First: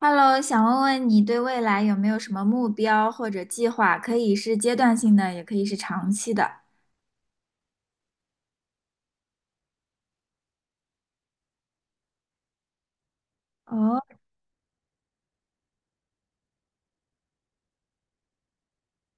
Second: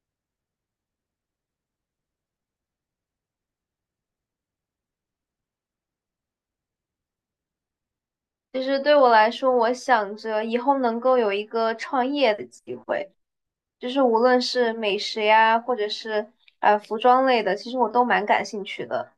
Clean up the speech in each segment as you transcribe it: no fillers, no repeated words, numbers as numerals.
Hello,想问问你对未来有没有什么目标或者计划？可以是阶段性的，也可以是长期的。其实对我来说，我想着以后能够有一个创业的机会，就是哦。无论是美食呀，或者是服装类的，其实我都蛮感兴趣的。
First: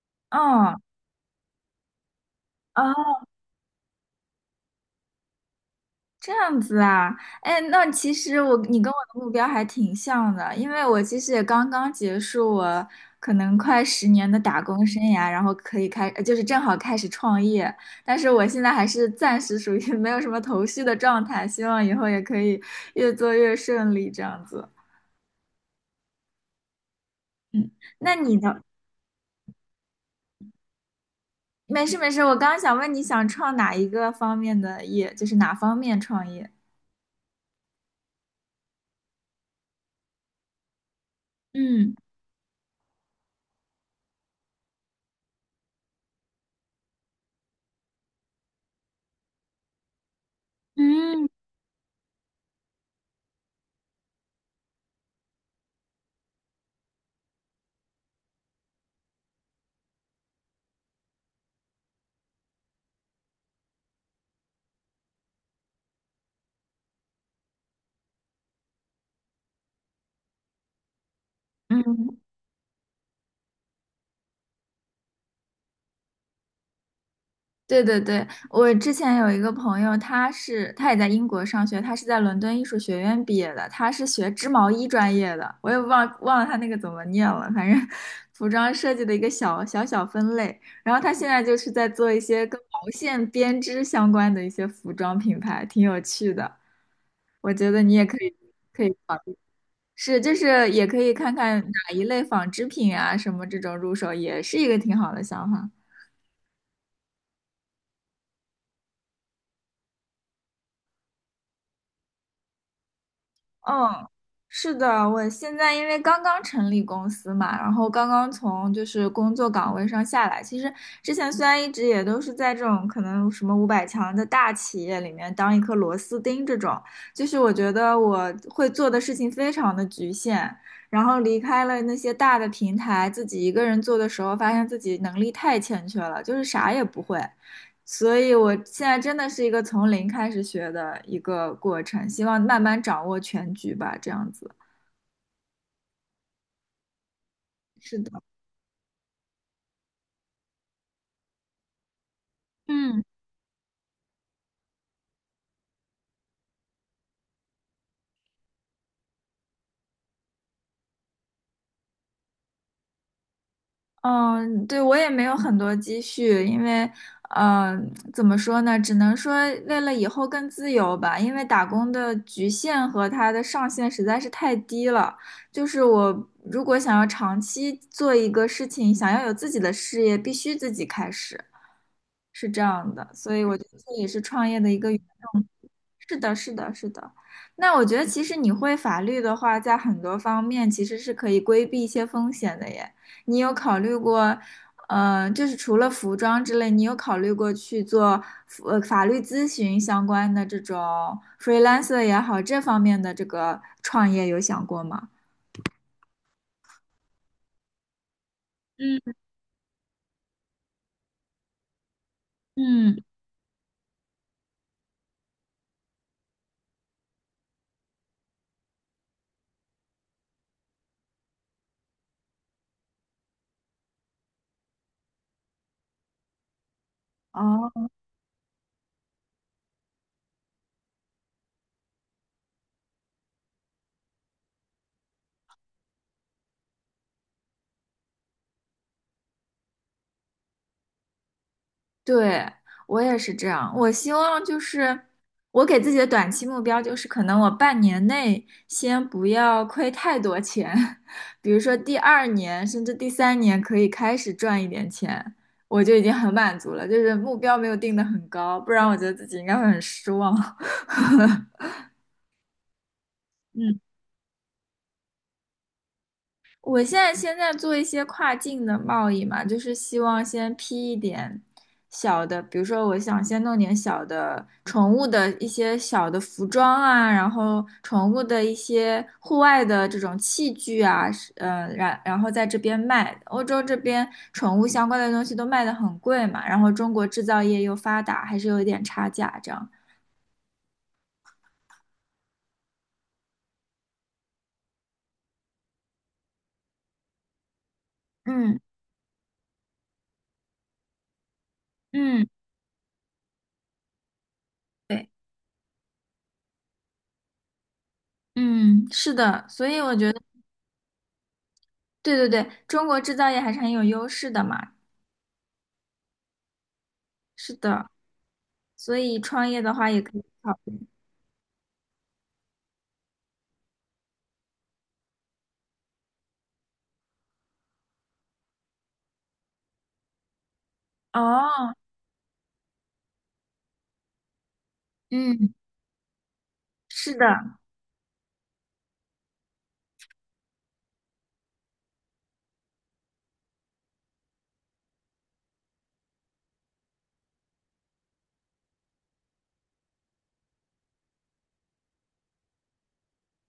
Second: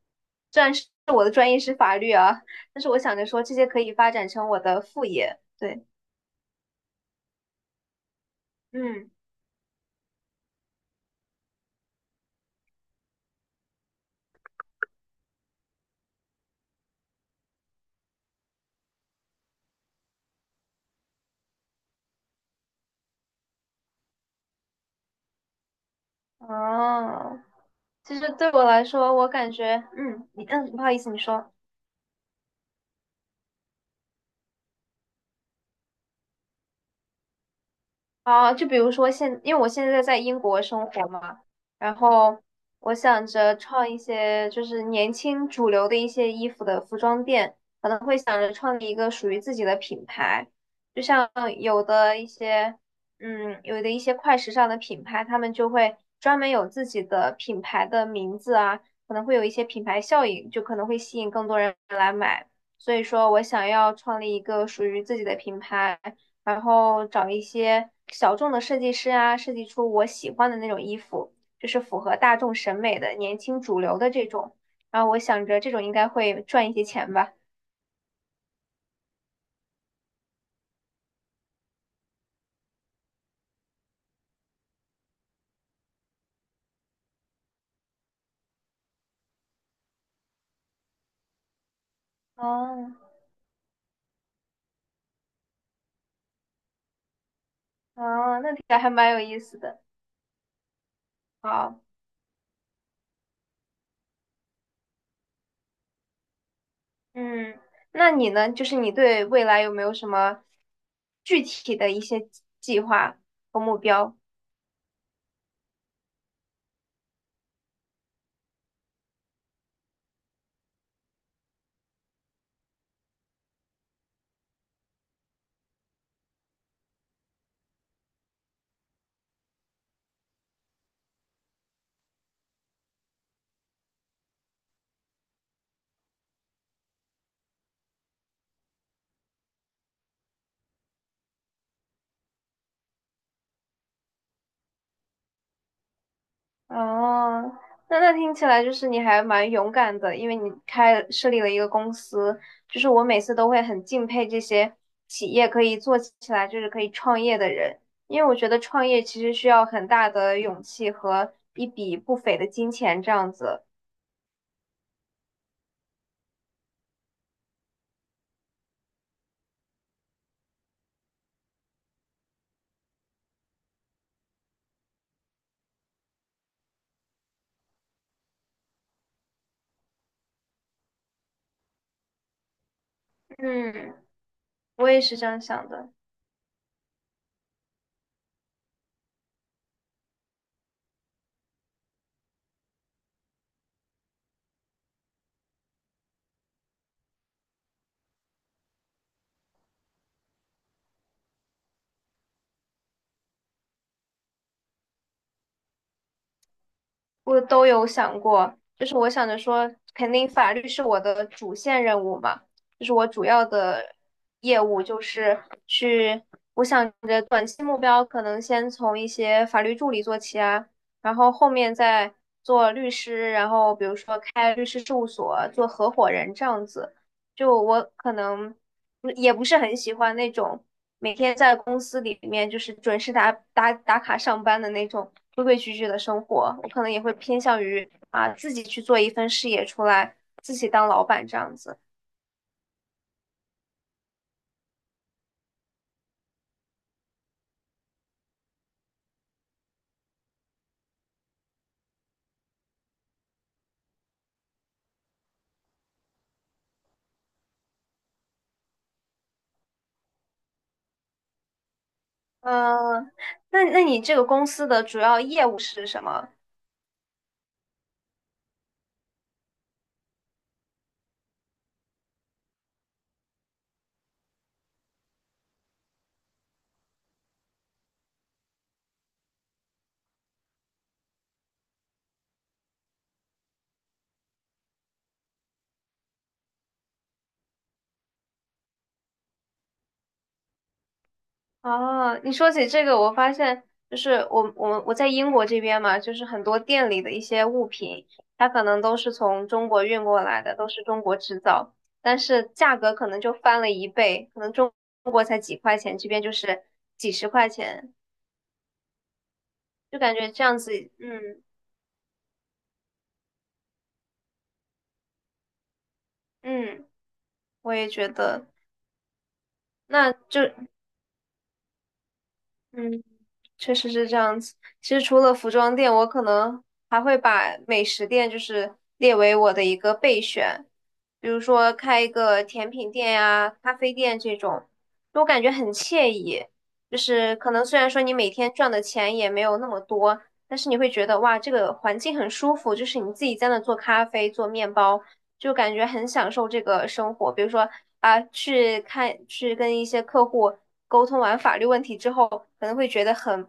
虽然哦。是我的专业是法律啊，但是我想哦，着说这些可以发展成我的副业。对，这样子啊。哎，那其实你跟我嗯，的目标还挺像的，因为我其实也刚刚结束我可能快10年的打工生涯，然后可以开，就是正好开始创业。但是我现在还是暂时属于 没有什么头绪的状态，希望以后也可以越做越顺利这样子。哦，嗯，那其实你对的。我来说，我感觉，嗯，你嗯，不好意思，你说。没事没事，我刚刚想问你想创哪一个方面的业，就是哪方面创业？啊，就比如说现，因为我现在在英国生活嘛，嗯。然后我想着创一些就是年轻主流的一些衣服的服装店，可能会想着创立一个属于自己的品牌，就嗯。像有的一些，嗯，有的一些快时尚的品牌，他们就会专门有自己的品牌的名字啊，可能会有一些品牌效应，就可能会吸引更多人来买。所以说我想要创立一个属于自己的品牌。然后找一些小众的设计师啊，设计出我喜欢的那种衣服，就是符合嗯。大众审美的、年轻主流的这种。然后我想着这种应该会赚一些钱吧。对对对，我之前有一个朋友，他也在英国上学，他是在伦敦艺术学院毕业的，他是学织毛衣专业的，我也忘了他那个怎么念了，反正服装设计的一个小分类。然后他现在就是在做一些跟毛哦，线编织相关的一些服装品牌，挺有趣的，我觉得你也可以。哦，那听起来可还以。蛮有意思的。是，就是也可以看看好，哪一类纺织品啊，什么这种入手也是一个挺好的想法。嗯，那你呢？就是你对未来有没有什么具体的一些计划和目嗯，标？是的，我现在因为刚刚成立公司嘛，然后刚刚从就是工作岗位上下来。其实之前虽然一直也都是在这种可能什么500强的大企业里面当一颗螺丝钉这种，就是我觉得我会做的事情非常的局限。然后离开了那些大的平台，自己一个人做的时候，发现自己能力太欠缺了，就是啥也不会。所以我现在真的是一个从零开始学的一个过程，希望慢慢掌握全局吧，这样子。哦，是那那的。听起来就是你还蛮勇敢的，因为你开设立了一个公司，就是嗯。我每次都会很敬佩这些企业可以做起来，就是可以创业的人，因为我觉得创业其实需要很大的勇气和一笔不菲的金钱这样子。嗯，对，我也没有很多积蓄，因为，怎么说呢，只能说为了以后更自由吧，因为打工的局限和它的上限实在是太低了。就是我如果想要长期做一个事情，想要有自己的事业，必须自己开始，是这样的。所以我觉得这嗯，也是创业的一个。我也是这样想的。是的，是的，是的。那我觉得，其实你会法律的话，在很多方面其实是可以规避一些风险的耶。你有考虑过，就是除了服装之类，你有考虑过去做法律咨询相关的这种 freelancer 也好，这方面的这个创业有想过吗？我都有想过，就是嗯。我想着说，肯定法律是我的主线任务嘛，就是嗯。我主要的业务就是去，我想着短期目标可能先从一些法律助理做起啊，然后后面再做律师，然后比如说开律师事务所，做合伙人这样子，就我哦。可能。不也不是很喜欢那种每天在公司里面就是准时打卡上班的那种规规矩矩的生活，我可能也会偏向于啊自己去做一份事业出来，自己当老板这样子。对，我也是这样。我希望就是我给自己的短期目标就是，可能我半年内先不要亏太多钱，比如说第二年甚至第三年可以开始赚一点钱，我就已经很满足了。就是目标没有定得很高，不然我觉得自己应该会很失望。嗯，那嗯。那你这个公司的主要业务是什么？我现在做一些跨境的贸易嘛，就是希望先批一点小的，比如说我想先弄点小的宠物的一些小的服装啊，然后宠物的一些户外的这种器具啊，然后在这边卖。欧洲这边宠物相关的东西都卖得很贵嘛，然后中国制造业又发达，还是有一点差价这样。哦，你说起这个，我发现就是我在英国这边嘛，就是很多店里的一些物品，它嗯。可能都是从中国运过来的，都是中国制造，但嗯，是价格可能就翻了一倍，可能中对。中国才几块钱，这边就是几十块钱，嗯，是的，所以我就觉感得，觉这样子，嗯对对对，中国制造业还是很有优势的嘛。嗯，是我也的，觉得，所以创业的话也那可以就考虑。嗯，确实是这样子。其实除了服装店，我可能还会把美食店就是列为我的一个备选，比如说哦。开一个甜品店呀、咖啡店这种，我感觉嗯。很惬意。就是的。是可能虽然说你每天赚的钱也没有那么多，但是你会觉得哇，这个环境很舒服，就是你自己在那做咖啡、做面包，就感觉很享受这个生活。比如说啊，去看去跟一些客户沟通完法律问题之后，可能会觉得很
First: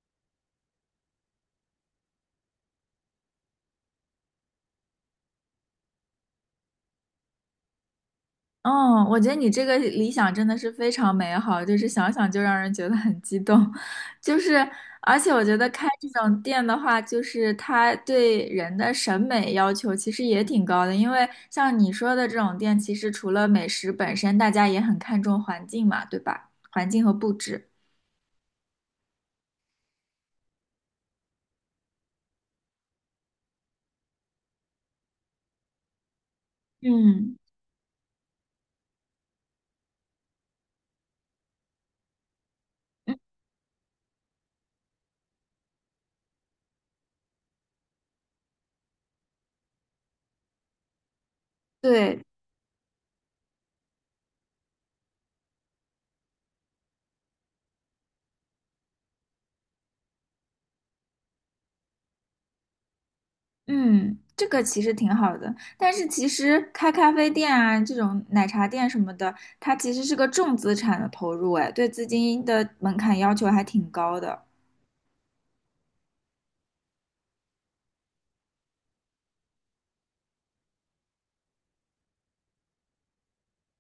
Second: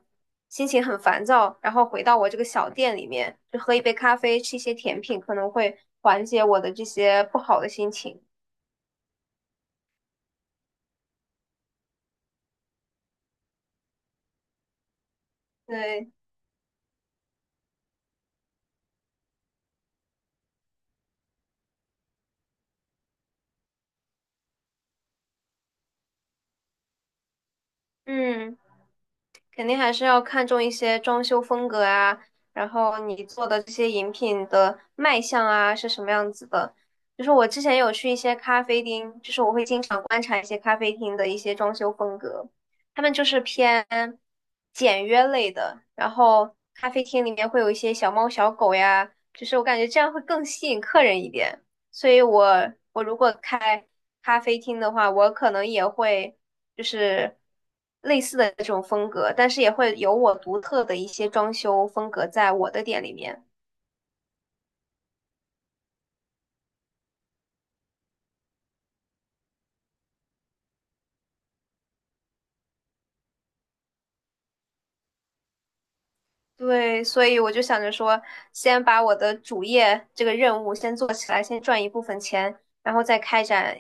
心情很烦躁，然后回到我这个小店里面，就喝一杯咖啡，吃一些甜品，可能会缓解我的这些不好的心情。嗯，我觉得你这个理想真的是非常美好，就是想想就让人觉得很激动，就是而且我觉得开这对，种店的话，就是它对人的审美要求其实也挺高的，因为像你说的这种店，其实除了美食本身，大家也很看重环境嘛，对吧？环境和布置。嗯。肯定还是要看重一些装修风格啊，然后你做的这些饮品的卖相啊是什么样子的。就是嗯。我之前有去一些咖啡厅，就是我会经常观察一些咖啡厅的一些装修风格，他们嗯。就是偏简约类的，然后咖啡厅里面会有一些小猫小狗呀，就是我感觉这样会更吸引客人一点。所对。以我如果开咖啡厅的话，我可能也会。就是类似的这种风格，但是也会有我独特的一些装修风格在我的店里面。嗯，这个其实挺好的，但是其实开咖啡店啊，这种奶茶店什么的，它其实是个重资产的投入，哎，对资金的门槛要求还挺高的。对，所以我就想着说，先把我的主业这个任务先做起来，先赚一部分钱，然后再开展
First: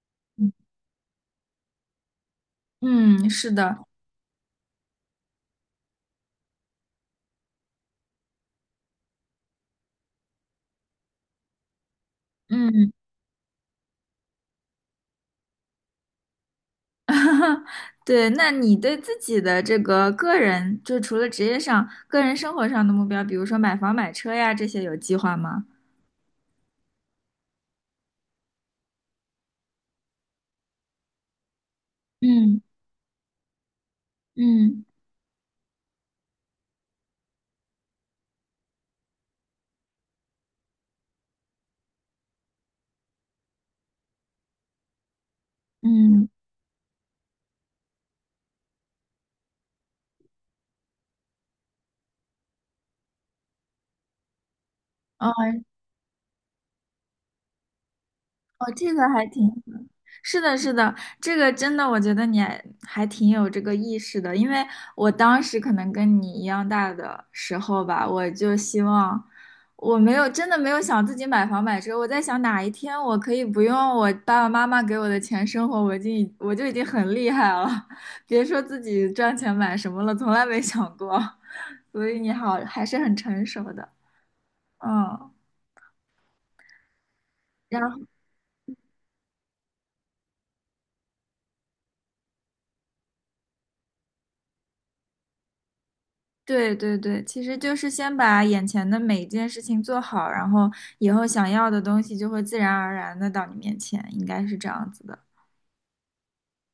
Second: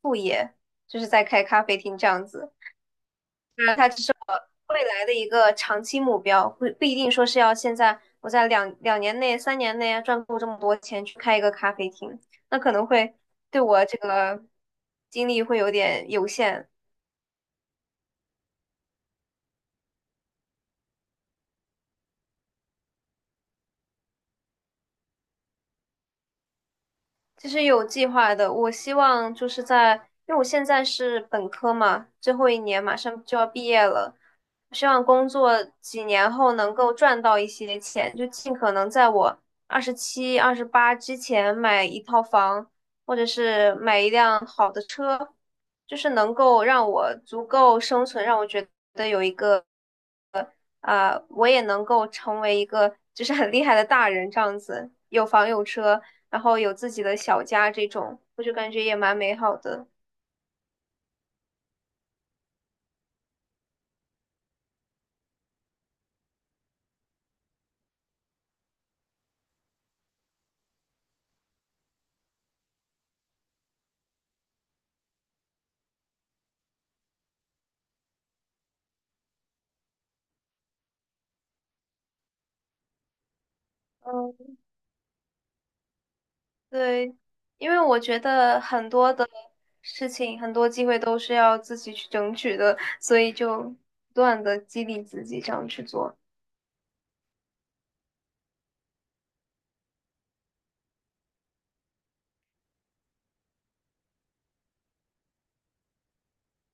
副业，就是再开咖啡厅这样子。嗯，是那的，它只是我未来的一个长期目标，不一定说是要现在我在两年内、3年内啊赚够这么多钱去开一个咖啡厅，那可能嗯，会对我这个精力会有点有限。对，那你对自己的这个个人，就除了职业上，个人生活上的目标，比如说买房、买车呀，这些有计划吗？其实有计划的，我希望就是在，因为我现在是本科嘛，最后一嗯。年马上就要毕业了，我嗯。希望工作几年后能够赚到一些钱，就尽可能在我27、28之前买一套房，或者是买一辆好的车，就是嗯。能够让我足够生存，让我觉得有一个啊，我也能够成为一个就是很厉害的大人这样子，有哦。房有车，然后有自己的小家这种，我就哦，感觉这也个蛮还美挺好，好的。是的，是的，这个真的，我觉得你还挺有这个意识的，因为我当时可能跟你一样大的时候吧，我就希望，我没有真的没有想自己买房买车，我在想哪一天我可以不用我爸爸妈妈给我的钱生活，我就已经很厉害了，别说自己赚钱买什么了，从来没想过，所以你好，还是很成熟的，嗯，嗯。对，因为然我后。觉得很多的事情，很多机会都是要自己去争取的，所以就不断的激励自己这样去做。对对对，其实就是先把眼前的每一件事情做好，然后以后想要的东西就会自然而然的到你面前，应该是这样子的。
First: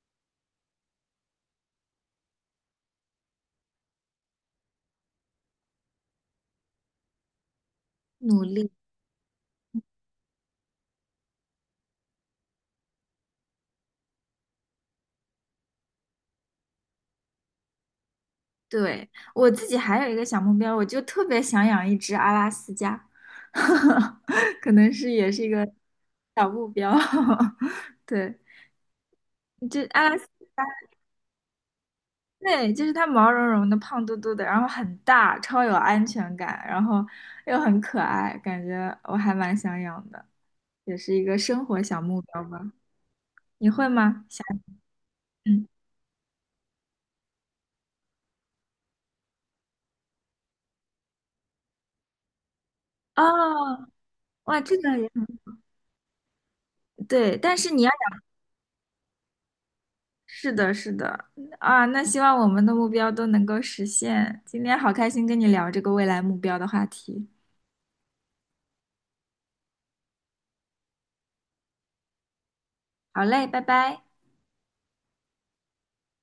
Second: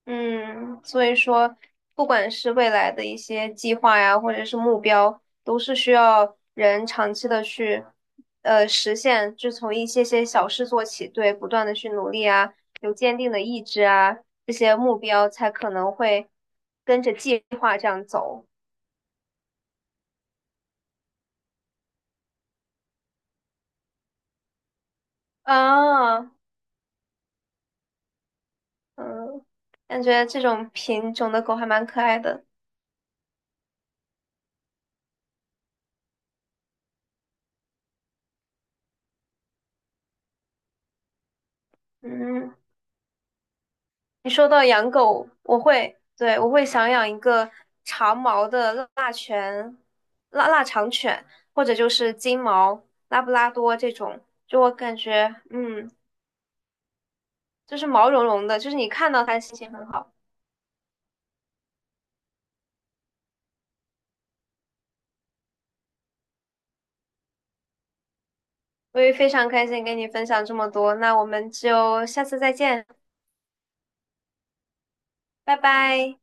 嗯，所以说，不管是未来的一些计划呀，或者是目标，都是需要人长期的去，努力。实现，就从一些些小事做起，对，不断的去努力啊，有坚定的意志啊，这些目标才可能会跟着计划这样走对，我自己还有一个小目标，我就特别想养一只阿拉斯加，可能是也是一个啊，小目标。对，嗯，这感阿拉斯。觉这种品种的狗还蛮可爱的，对，就是它毛茸茸的、胖嘟嘟的，然后很大，超有安全感，然后又很可爱，感觉我还蛮想养的。也是一个生活小目标嗯。吧？你会吗？你想。说到养狗，我嗯。会，对，我会想养一个长毛的腊犬、腊肠犬，或者就是金毛、拉布拉多哦。这种。就哇，我这感个也很觉，嗯，对，但是就你是要毛养，茸茸的，就是你看到它心情很好。是的，是的，啊，那希望我们的目标都能够实现。今天好开心跟你聊这个未来目标的话题。我也非常开心跟你分享这么多，那我们就下次再见，好嘞，拜拜。拜拜。